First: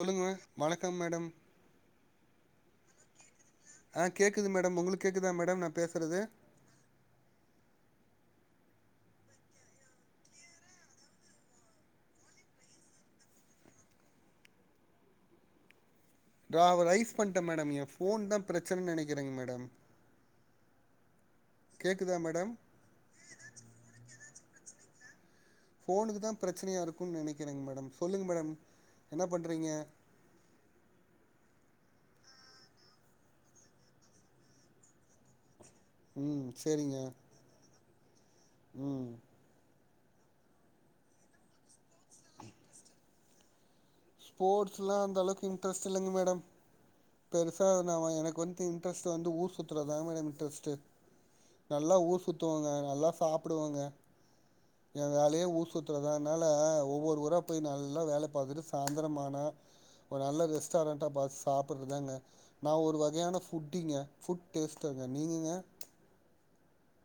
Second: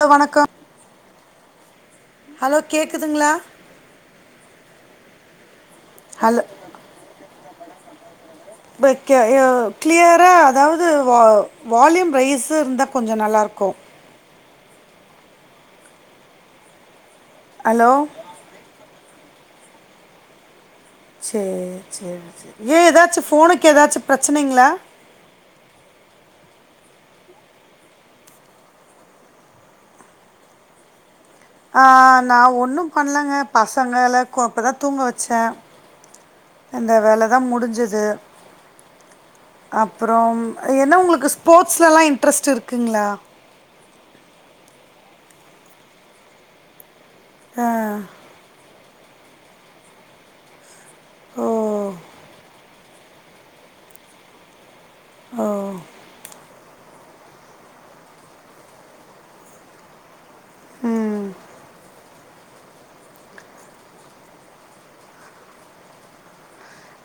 Hello வணக்கம் வணக்கம் madam hello கேக்குதுங்களா ஆ கேட்ககுது மேடம் உங்களுக்கு கேக்குதா மேடம் நா பேசுறது ஹலோ ம்ப கே எ க்ளியரா அதாவது வா வால்யூம் ரைஸ் இருந்தா கொஞ்ச நல்லாருக்கு நா அத ரைஸ் பண்ட்டே மேடம் ஏ ஹலோ போன் தா பிரச்சனைு நெனைக்கிறேங்க மேடம் சேரி கேக்குதா சேரி மேடம் சேரி ஏ ஏதாச்சு ஃபோனுக்கு ஏதாச்சு பிரச்சனைங்களா போனுக்கு தா பிரச்சனையா இருக்கும் நெனைக்கிறேங்க மேடம் சொல்லுங்க மேடம் என்னா பண்றீங்க அ நா ஒன்னு பண்ணலங்க பசங்கள கொ இப்ப தா தூங்க வச்சே ம் அந்த சேரிங்க வேலதா முடிஞ்சது ம் அப்பறம் என்ன உங்களுக்கு ஸ்போர்ட்ஸ்லா இன்ட்ரெஸ்ட் இருக்குங்களா ஸ்போர்ட்ஸ்லா அந்தளவுக்கு இன்ட்ரெஸ்ட் இல்லங்க மேடம் ஆ பெருசா நா எனக்கு வந்து அடுத்த இன்ட்ரெஸ்ட் வந்து ஊர் சுத்துறதா மேடம் இன்ட்ரெஸ்ட்டு ஓ நல்லா ஊர் சுத்துவாங்க நல்லா சாப்டுவாங்க ஏ வேலையே ஊர் ஓ சுத்துறதா அதனால ஒவ்வொரு ஊரா போய் நல்லா வேல பாக்குறது ச சாய்ந்தரமான ஒரு நல்ல ரெஸ்டாரண்டா பாத்து சாப்புறதாங்க நா ஒரு வகையான ஃபுட்டிங்க ஃபுட் டேஸ்டருங்க நீங்கங்க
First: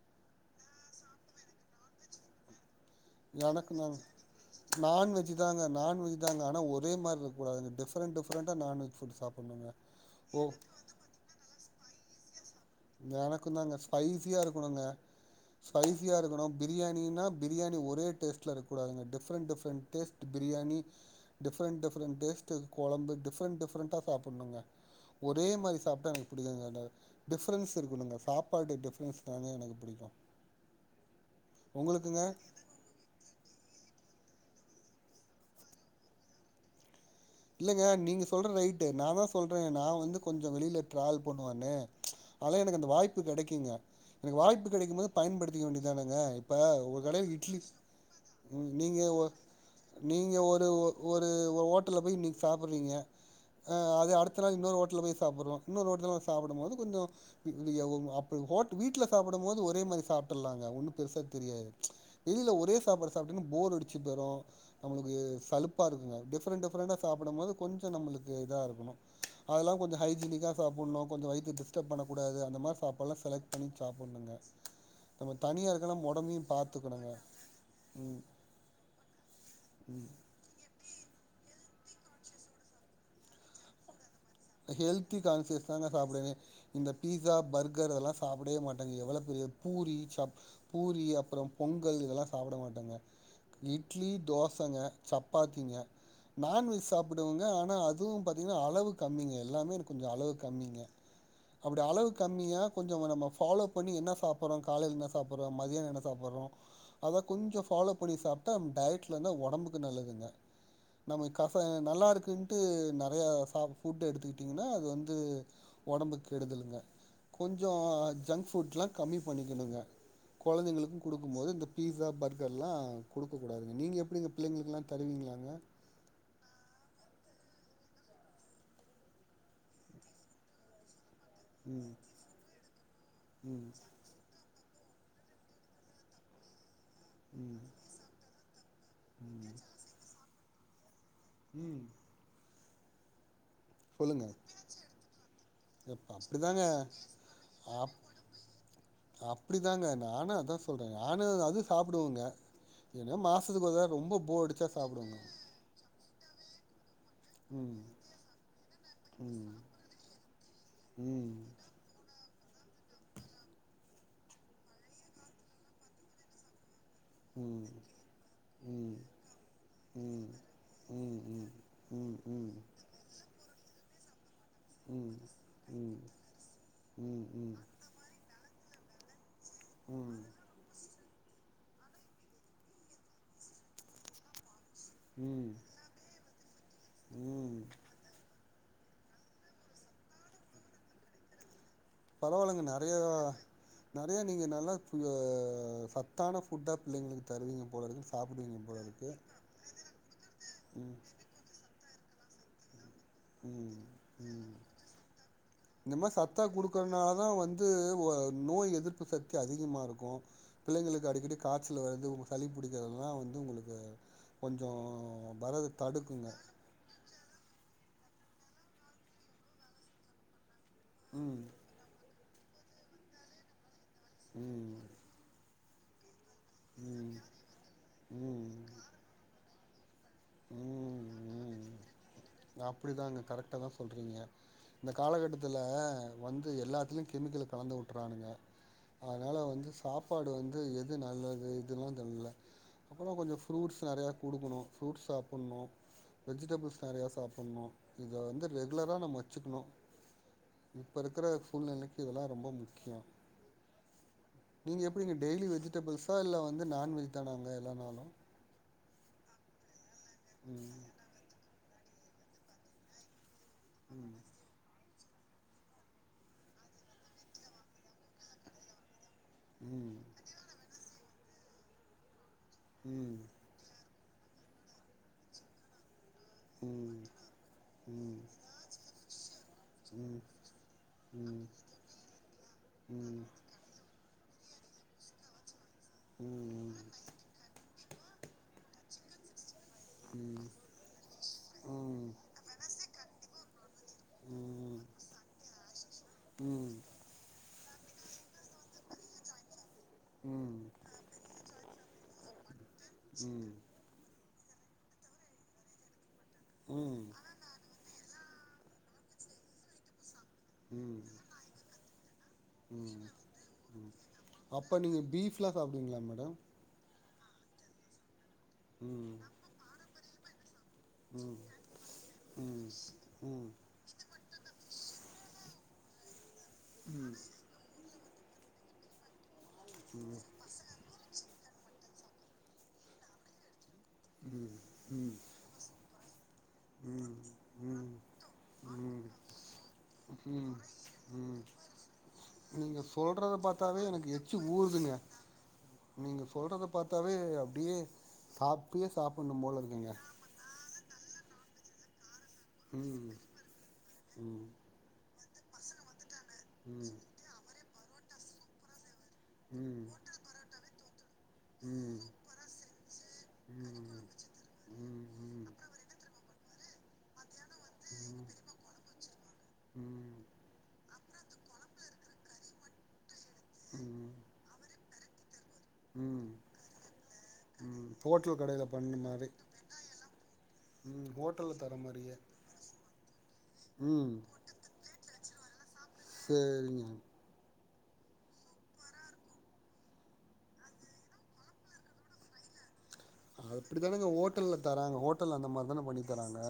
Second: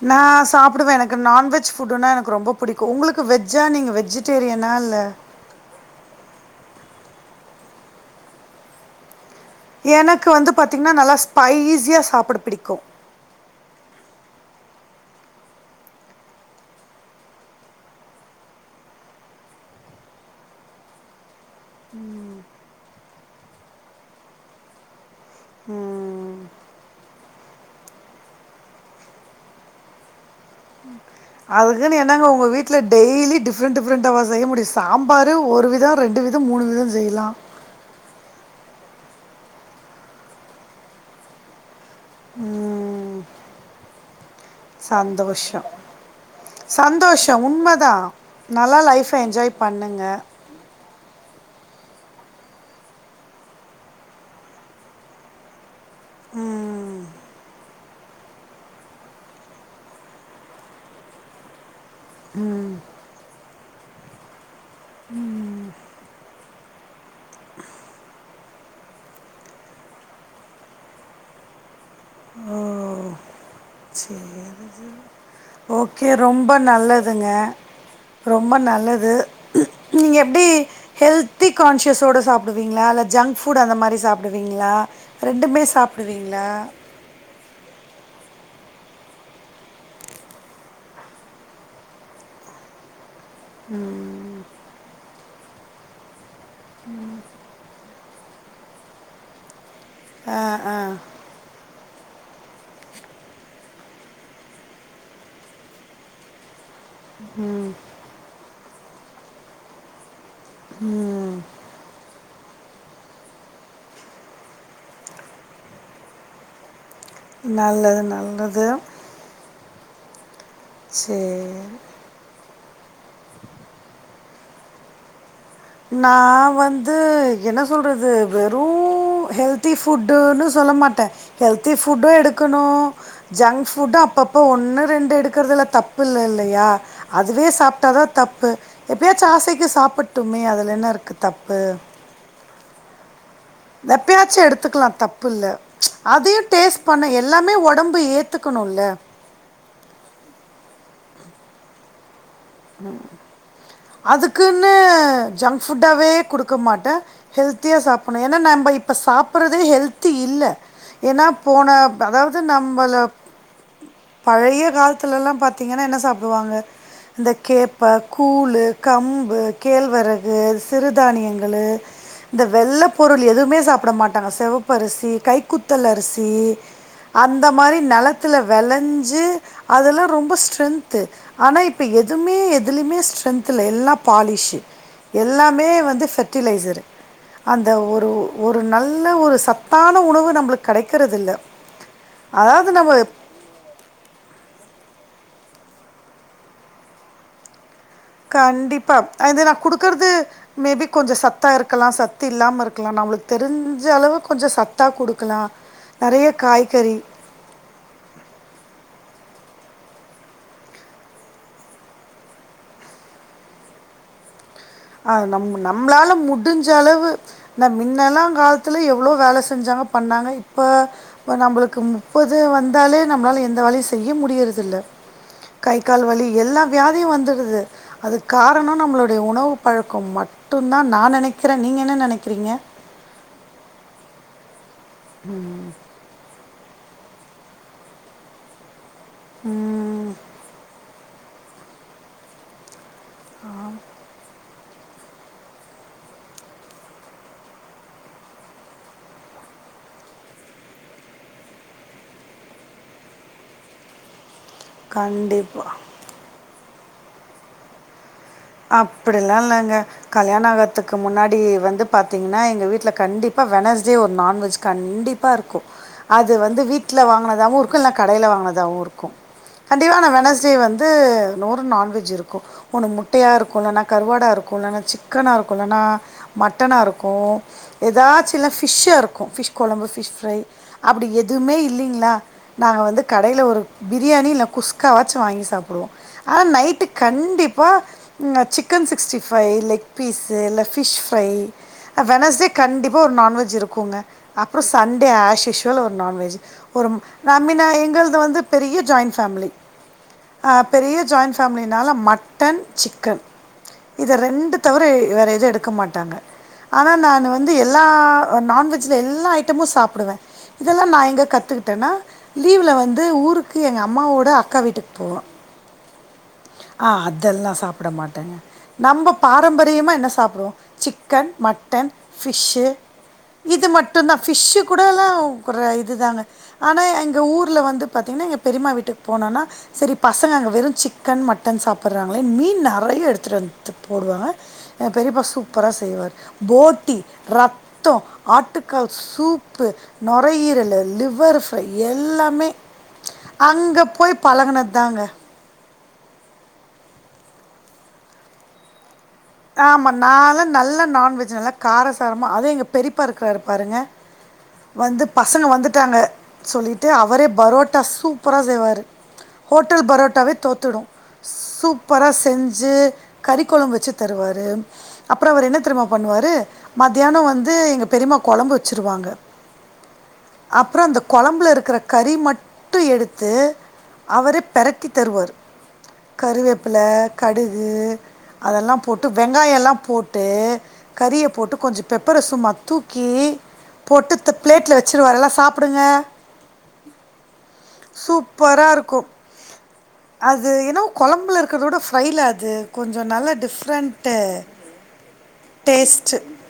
நா சாப்புடுவே எனக்கு நான்வெஜ் ஃபுட்டுன்னா எனக்கு ரொம்ப புடிக்கும் உங்களுக் கு வெஜ்ஜா நீங்க வெஜிடேரியனா இல்ல ங்க நான்வெஜ் தாங்க ஆன ஒரே மாரிருக்க கூடாது டிபரன்ட் டிபரன்ட நான்வெஜ் புட் சாப்புனுங்க எனக்கு வந்து பாத்திங்கன்னா நல்லா ஸ்பைஸியா சாப்பிட பிடிக்கு எனக்குந்தாங்க ஸ்பைசியா இருக்கணுங்க ஸ்பஸியா இருக்கணு பிரியாணின்னா பிரியாணி ஒரே டேஸ்டல இருக்ககூடாதுங்க different different taste to biryani different different taste கொழம்பு டிஃப்ரெண்ட் டிஃப்ரெண்டா சாப்டணுங்க ஒரே மாரி சாப்பிட்டா எனக்கு புடிக்காதுங்க டை டிஃப்ரென்ஸ் இருக்கணுங்க சாப்பாடு டிஃப்ரென்ஸ்ன எனக்கு பிடிக்கு அதுக்குன்னு உங்களுக்குங்க என்னாங்க ஒங்க வீட் ல டெய்லி டிஃப்ரெண்ட் டிஃப்ரெண்ட்டாவா செய்ய முடியு சாம்பாரு ஒரு வித ரெண்டு வித மூணு வித செய்யலா இல்லைங்க நீங்க சொல்ற ரைட்டு நான்தா சொல்றே நா வந்து கொஞ்ச வெளியில ட்ராவல் பண்ணுவனு ஆனா எனக்கு அந்த வாய்ப்பு கெடைக்குங்க எனக்கு வாய்ப்பு கெடைக்கும் போது பயன்படுத்திக்க சந்தோஷம் வேண்டியதானங்க இப்ப உ கடையில சந்தோஷம் இட்லி உண்மைதான் ம் நல்லா நீங்க லைஃப்பை என்ஜாய் பண்ணுங்க நீங்க ஒரு ஒ ஒரு ஹோட்டல்ல போய் இன்னைக்கு சாப்புறீங்க ஆ அது அடுத்த நா இன்னொரு ஓட்டல போய் சாப்பிட்றோ இன்னொரு ஓட்டலா போய் சாப்டும் போது கொஞ்ச [inaudible] அப்ப அ ஒ வீட்ல சாப்பிடும் போது ஒரே மாரி சாப்டர்லாங்க ஒண்ணு பெருசா தெரியாது வெளியில ஒரே சாப்பாடு சாப்ட போர்டிச்சு போரும் நம்மளுக்கு சலுப்பா இருக்குங்க டிஃப் டிஃப்ரெண்ட் டிஃரெண்டா சாப்டும்போது கொஞ்சோ நம்மளுக்கு இதா இருக்ணு அதெல்லா கொஞ்சோ ஹைஜீனிக்கா சாப்புணு கொஞ்சோ வயித்த டிஸ்டப் பண்ணகூடாது அந்த மாரி சாப்பாட்லா செலக் பண்ணி சாப்ணுங்க நம்ம தனியா இருக்னோ நம் ஓகே. ஒடம்பையு ரொம்ப பாத்துக்கணுங்க நல்லதுங்க. ம் ரொம்ப நல்லது நீங்க எப்டி ஹெல்த் தி கான்சியஸோட சாப்டுவிங்களா இல்ல ஜங்க் ஃபூட் அந்த மாரி சாப் ஹெல்தி கான்சியஸ் தாங்க சாப்டுவே இந்த பீஸா பர்கர் அதுல்லா சாப்டவே மாட்டாங்க எவ்ளோ பெரிய பூரி சப் பூரி அப்பறோ பொங்கல் இதெல்லா சாப்புட மாட்டங்க இட்லி தோசங்க சப்பாத்திங்க நான்வெஜ் சாப்டுவங்க ஆனா அதுவு பாத்தீங்கன்னா அளவு கம்மிங்க எல்லாமே எனக்கு கொஞ்சோ அளவு ஆ, ஆ. கம்மிங்க அப்டி அளவு கம்மியா கொஞ்சோ நம்ம ஃபாலோ பண்ணி என்னா சாப்ட்றோ காலையில என்னா சாப்ட்றோ மதியோ என்னா சாபுட்றோ சாப்டறோ அத கொஞ்சோ ஃபாலோ பண்ணி சாப்ட்டா டயட்ல இருந்த ஒடம்புக்கு நல்லதுங்க நம்ம கசயோ நல்லா இருக்குனுட்டு நறைய சாப் ஃபுட்டு் எடுத்துக்கிட்டிங்கன்னா அது வந்து ஒடம்புக்கு கெடுதலுங்க கொஞ்சோ நல்லது, ஜங்க் நல்லது. ஃபுட்லா கம்மி பண்ணிக்கணுங்க கொழந்தைங்களுக்கு குடுக்கு போது சரி. இந்த பீஸா பர் கர்ல்லா குடுக்க கூடாதுங்க நீங்க எப்டிங்க பிள்ளைங்களுக்லா தருவீங்களாங்க நா வந்து என்ன சொல்றது வேறு ஹெல்த்தி ஃபுட்டுனு சொல்ல மாட்டே ஹெல்த்தி ம் ஃபுட்டு எடுக்குணு ஜங்க் ம் ஃபுட்டு அப்பப் போ ஒண்ணு ரெண்டு எடுக்கறதுல தப்பு இல்ல இல்லியா அதுவே ம் சாப்ட்டாதா தப்பு எப்பயாச்சு ஆசைக்கு சாப்புட்டுமே அதில என்ன இருக்கு தப்பு ம் சொல்லுங்க எப்பயாச்சு எடுத்துக்கலா தப்பு இல்ல எப்ப அதையு அப்டிதாங்க டேஸ்ட் பண்ணு எல்லாமே அப் ஒடம்பு ஏத்துக்கணுல அப்டிதாங்க நானு அதா சொல்ற நானு அது சாப்புடுவங்க அடிச்சா அதுக்குன்னு சாப்டுவேங்க ஜங்க்ஃபுட்டாவே குடுக் க மாட்ட ஹெல்த்தியா ம் சாப்ட்ணு ஏனா நாம்ப இப்ப ம் சாப்ட்றதே ஹெல்த்தி இல்ல ஏனா ம் போன ப்ப அதாவு அது நம்பள பழைய காலத்துலலா பாத்தீங்கன்னா என்ன சாப்டுவாங்க இந்த ம் கேப்ப கூழு ம் கம்பு ம் கேழ்வரகு ம் ம் சிறுதானியங்களு ம் ம் பொருள் எதுவுமே சாப்ட மாட்டாங்க செவப் பு அரிசி ம் கைக்குத்தல் ம் அரிசி அந்த ம் மாரி நெலத் துல வெளைஞ்சு அதெல்லா ம் ரொம்ப ஸ்ட்ரென்த் ஆனா இப் எதுமே எதுலிமே ஸ்ட்ரென்த் இல்ல எல்லா பாலிஷு ம் எல்லாமே வந்து ஃபெ ட்டிலைசரு ம் அந்த ஒரு ஒரு நல்ல ஒரு சத்தான உணவு நம்பளுக்கு கெடைக்கறது இல்ல பரவாலங்க நெறையா நெறைய நீங்க நல்லா உ சத்தான ஃபுட்டா புள்ளைங்களுக்கு தருவீங்க போலருக்கு கண்டிப்பா அது நா குடுக்கறது மேபி ம் கொஞ்சோ சத் தா இருக்குலா சத்து இல்லாம இருக்குலா நம்பளுக்கு ம் தெரிஞ்ச அளவு கொஞ்சோ ம் சத்தா குடுக்கலா இந்த மாரி நெறையக் சத்தா காய்கறி குடுக்கறனால தா வந்து வ நோய் எதிர்ப்பு சத்தி அதிகமா இருக்கு பிள்ளைங்களுக்கு அடிக்கடி காச்சல் வர்து உங்க சளி பிடிக்கிறதுலா வந்து உங்களுக்கு கொஞ்சோ வரத தடுக்குங்க ஞ்ச அளவு ந மின்னெலா காலத்துல எவ்ளோ வேல செஞ்சாங்க பண்ணாங்க இப்போ இப்ப ம் நம்பளுக்கு முப்பது வந்தாலே நம்மளால எந்த வேலயு செய்ய முடியறது இல்ல ம் கை கால் வலி எல்லா வியாதியு ம் வந்துருது அதுக்கு ம் காரணோ நம்மளுடைய உணவு பழக்கோ மட்டுந்தா ம் நா நெனைக்கிற ம் நீங்க என்ன நெனைக் அப்டிதாங்க கரெக்டாதா சொல்றீங்க இந்த காலகட்டத்துல வந்து எல்லாத்துலயு கெமிக்கல கலந்து வுட்டு்றானுங்க அதனால வந்து ம். சாப்பாடு வந்து எது நல்லது இதெல்லா தெரியில அப்றோ கொஞ்சோ ஃப்ரூட்ஸ் நெறையா குடுக்கணு ஃப்ரூட்ஸ் சாப்ட்ணு வெஜிடபிள்ஸ் நெறையா சாப்ட்ணு இத வந்து ரெகுலரா நம்ம வெச்சிக்ணு இப்ப இருக்கிற சூழ்நிலைக்கு இதெல்லா ரொம்ப முக்கியோ நீங்க எப்டிங்க டெய்லி கண்டிப்பா. வெஜிடபிள்ஸா இல்ல வந்து நான்வெஜ் தானாங்க எல்லா நாளு அப்டிலா இல்லங்க கல்யாண ம் ஆகத்துக்கு முன்னாடி வந்து பாத்தீங்கன்னா எங்க வீட்ல கண்டிப் வெனஸ்டே ஒரு நான்வெஜ் கண்டிப்பா இருக்கு அது வந்து வீட்ல வாங்கினதாவு இருக்கு இல்ல கடையில வாங்கினதாவு இருக்கு கண்டிப்பா ம் ஆனா வெனஸ்டே வந்து ஒரு நான்வெஜ் இருக்கு ஒன்னு முட்ட ம் இருக்கு இல்லனா கருவாடாக இருக்கு இல்லனா சிக்கனாக இருக்கு இல்லனா மட்டனாக இருக்கு எதாச்சு இருக்கு இல்லனா ஃபிஷ் இருக்கு ஃபிஷ் கொழம்பு ஃபிஷ் ஃப்ரை அப்டி எதுவுமே இல்லிங்களா நாங்க வந்து கடையில் ஒரு பிரியாணி இல்ல குஸ்காவாச்சு வாங்கி சாப்பிடுவோ ஆனா நைட்டுக்கு கண்டிப்பா chicken sixty five leg piece இல்ல ஃபிஷ் ஃப்ரை வெனஸ்டே கண்டிப்பாக ஒரு நான்வெஜ் இருக்குங்க அப்றோ சண்டே ஆஷ்ஷுவல் ஒரு நான்வெஜ் ஒரு [unintelligible] எங்களது வந்து பெரிய ஜாயிண்ட் ஃபேமிலி ஆ பெரிய ஜாயிண்ட் ஃபேமிலினால மட்டன் சிக் கன் இத ரெண்ட தவிர வேற எது எடுக்க மாட்டாங்க ஆனா நானு வந் வந்து எல்லா நான்வெஜ்ல எல்லா ஐட்டமு சாப்பிடுவே இதெல்லா நா எங்க கத்துக்கிட்டேன்னா லீவ்ல வந்து ஊருக்கு எங்க அம்மாவோட அக்கா வீட்டுக்கு போவோ அப்டிங்களா மேடம் ஆ அதெல்லா சாப்பிட மாட்டேங்க நம்ம ம் பாரம்பரியமா என்ன சாப்பிடுவோ சிக்கன் மட் டன் ஃபிஷ்ஷு ம் ம் இது மட்டு தா ஃபிஷ்ஷு கூடலா இது தாங்க ஆனா எங்க ஊர்ல வந்து பாத்தீங்கன்னா எங்க பெரிம்மா வீட்டுக்கு போனோன்னா செரி பசங்க அங்கே வெரு சிக் சிக்கன் மட்டன் சாப்ட்றாங்களே மீன் நெறைய எடுத்துட்டு வந்து போடுவாங்க எங்க ம் பெரியப்பா சூப் சூப்பரா செய்வாரு ஃபோட்டி ம் ரத் ம் த்தோ ஆட்டுக்கால் ம் சூப்பு ம் நொரையீரலு லிவர் ஃப்ரை எல்லாமே நீங்க சொல்றத பாத்தாவே அங்கே எனக்கு போய் எச்சு பழகுனது ஊருதுங்க தாங்க நீங்க சொல்றத பாத்தாவே அப்டியே இப்பியே சாப்பினு போ ஆ ஆமா நால்ல நல்லா நான்வெஜ் நல்ல கார சாரமா அதவு எங்க பெரியப்பா ம் இருக்கிறாரு பாருங்க ம் வந்து பசங்க வந்துட்டாங்க சொல்லிட்டு ம் அவரே பரோட்டா சூப்பரா செய்வாரு ஹோட்டல் ம் பரோட்டாவே தோத்துடு ம் சூப்பரா செஞ்சு கறி கொளம்பு ம் வெச்சு தருவாரு ம் ம் அப்றோ அவரு ம் என்ன தெரியுமா பண்ணுவாரு மத்தியானோ வந்து எங்க பெரிம்மா கொழம்பு வெச்சுருவாங்க ம் அப்றோ அந்த கொழம்புல இருக்கிற கறி மட்டு எடுத்து ம் அவரே பெரட்டி தருவார் ம் கருவேப்பில கடுகு ம் ஹோட்டல் கடையில அதெல்லா பண்ண போட்டு மாரி வெங்காயோ எல்லா போட்டு ம் கறிய போட்டு ஹோட்டல்ல தர கொஞ்சோ மாரியே பெப்பர சும்மா தூக்கி ம் போட்டு பிளேட்ல வெச்சுருவாரு எல்லா சாப்பிடுங்க சேரிங்க சூப்பரா இருக்கு அது என்னவோ கொழம்புல இருக்கறதோட ஃப்ரைல அது கொஞ்சோ நல்லா டிஃப் இப்டித்தானங்க ஹோட்டல்ல தராங்க ஹோட்டல்ல அந்த மாரி தான டேஸ்ட்டு பண்ணிதராங்க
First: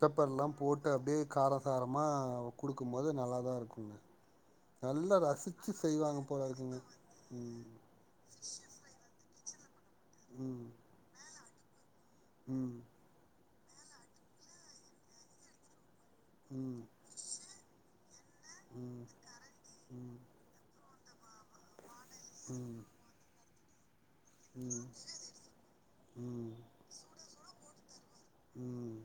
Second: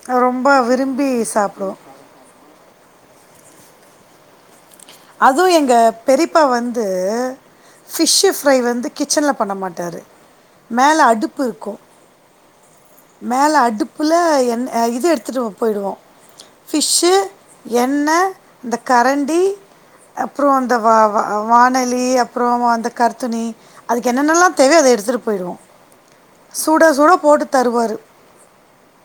பெப்பர்ல்லா ரொம்ப போட்டு விரும்பி அப்டியே சாப்பிடுவோம் காரசாரமா குடுக்கும் போது நல்லாதா இருக்குங்க நல்லா அதுவு ரசிச்சு எங்க செய்வாங்க பெரிப்பா போல இருக்குங்க வந்து ம் ஃபிஷ் ஃப்ரை வந்து கிச்சன்ல பண்ண மாட்டாரு ம் மேல அடுப்பு இருக்கு ம் மேல அடுப் ல என் இது எடுத்துட்டு போய்டுவோ ம் ஃபிஷ்ஷு எண்ணெ இந்த கரண்டி ம் அப்பற இந்த வா வாணலி அப்பற ம் ம் அந்த கரித்துணி அதுக்கென்னென்னலா தேவயோ ம் அத எடுத்துட்டு போய்டுவோ சுட சுட போட்டு தருவாரு ம்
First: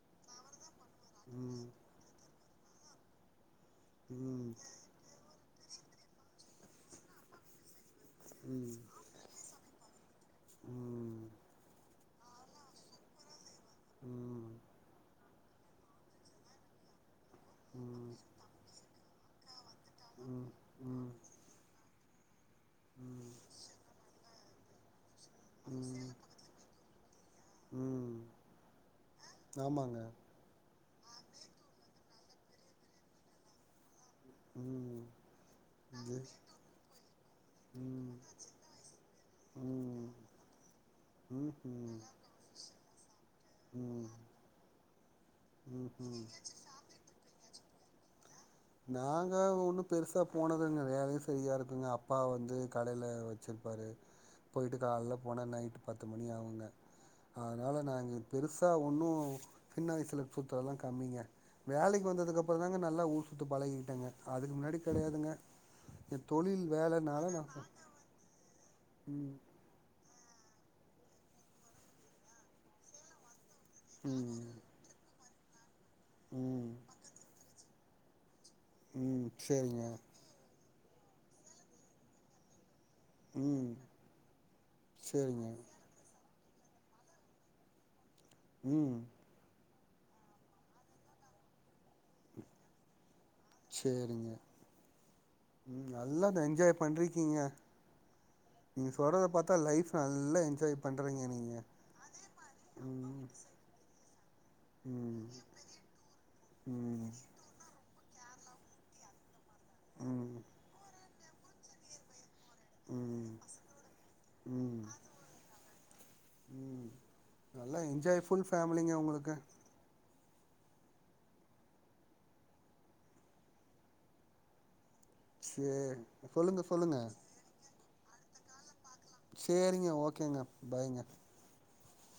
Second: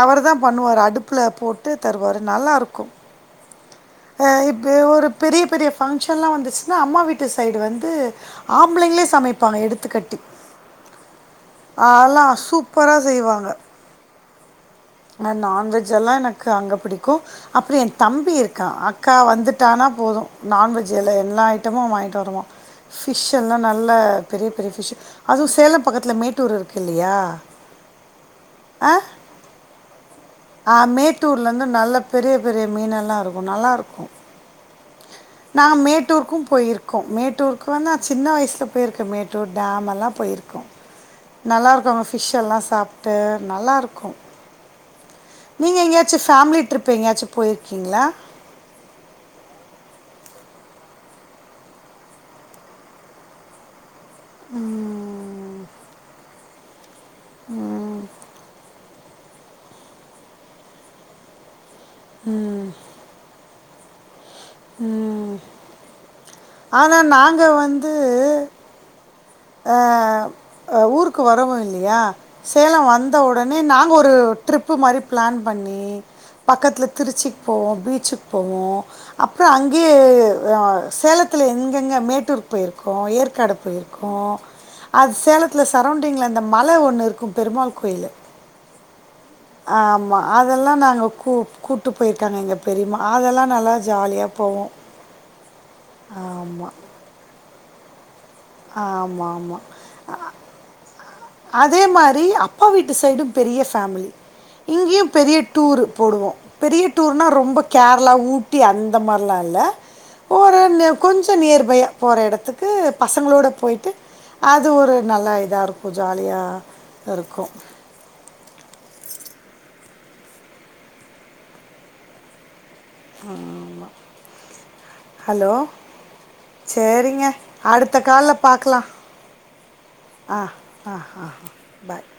அவருதா பண்ணுவாரு அடுப்புல ம் போட்டு தருவாரு நல்லாருக்கு ம் து ஒரு பெரிய பெரிய ஃபங்க்ஷன்லா வந்துச்சுனா அம்மா வீட்டு சைடு வந்து ம் ஆம்பளைங்களே சமைப்பாங்க எடுத்துக்கட்டி ம் அதல்லா சூப்பரா செய்வாங்க ம் அ நான்வெஜ் எல்லா எனக்கு அங்க பிடிக்கு அப்ற ம் என் ம் தம்பி இருக்கா அக்கா வந்துட்டானா போது நான்வெஜ் ம் எல்லா எல்லா ஐட்டமு வாங்கிட்டு வருவா ஃபிஷ் எல்லா நல்லா பெரிய பெரிய ஃபிஷ்ஷு அதுவு ம் சேலம் ம் பக்கத்தில மேட்டூர் இருக்கு இல்லயா ம் ஆ ஆமாங்க அ மேட்டூர்லருந்து நல்ல பெரிய பெரிய மீனெல்லா இருக்கு நல்லாருக்கு ம் நா இது மேட்டூருக்கு போயிருக்கோ மேட்டூருக்கு வந்து நா ம் சின்ன வயசுல போய்ருக்கே மேட் டு டேம்மெல்லா ம் போய்ருக்கோ நல்லாருக்கு ம்ஹூம் அங்க ஃபிஷ்ஷெல்லா சாப்ட்டு நல்லாருக்கு ம் நீங்க எங்கயாச்சு ம்ஹூம் பேமிலி ட்ரிப் எங்கயாச்சு போய்ருக்கீங்ளா நாங்க ஒன்னு பெருசா போனதுங் கெடையாது சரியா இருக்குங்க அப்பா வந்து கடைல வச் ச்சல் பாரு போய்ட்டு காலல போனா நைட்டு பத்து மணி ஆகுங்க அதனால நாங்க பெருசா ஒன்னு சின்ன வயசல சுத்தல்லா கம்மிங்க வேலைக்கு வந்ததுக்கு அப்பறதாங்க நல்லா ஊர் குத்து பழகிகிட்டேங்க அதுக்கு முன்னாடி கெடையாதுங்க என் தொழில் ஆனால் வேலைனால நா நாங்கள் வந்து ம் அ ஊருக்கு வரவோ இல்லயா சேலம் வந்த உடனே நாங்க ஒரு ம் ட்ரிப்பு மாரி பிளான் பண்ணி ம் பக்கத்துல திருச்சிக்கு போவோம் பீச்சுக்கு போவோம் ம் அப்பற சேரிங்க அங்கயே சேலத்தில் எங்கெங்கே மேட்டூர் போய்ருக்கோ ஏற்காடு ம் போய்ருக்கோ அது சேரிங்க சேலத்தில சார் சரௌண்டிங்ல இந்த மல ஒன்னு இருக்கு பெருமாள் கோயிலு ம் ஆமா அதெல்லா நாங்க கூ கூட்டு போய்ருக்காங்க எங்க பெரிம்மா அதெல்லா நல்லா ஜாலியா சேரிங்க போவோ ம் நல்லா த என்ஜாய் பண்றிக்கீங்க நீங்க சொல்றத ஆமாம் பாத்தா ஆமாம் லைஃப நல்லா எஞ்ஜாய் பண்றீங்க நீங் அதே மாதிரி அப்பா வீட்டு சைடும் பெரிய ஃபேமிலி இங்கேயு ம் பெரிய டூரு போடுவோ பெரிய ம் டூர்னா ரொம்போ கேரளா ஊட்டி அந் இந்த மார்லா இல்ல ம் போறந்த கொஞ்சோ நியர்பை போற எடத்துக்கு ம் பசங்களோட போயி்ட்டு அது ம் ஒரு நல்லா இதா இருக் ம் நல்லா என்ஜாய் ஃபுல் ஃபேமிலிங்க உங்குளுக்கு ஆமா ஹலோ சே சொல்லுங்க சொல்லுங்க செரிங்க அடுத்த கால்ல பாக்கலா செரிங்க ஓகேங்க பாய்ங்க ஆ பாய்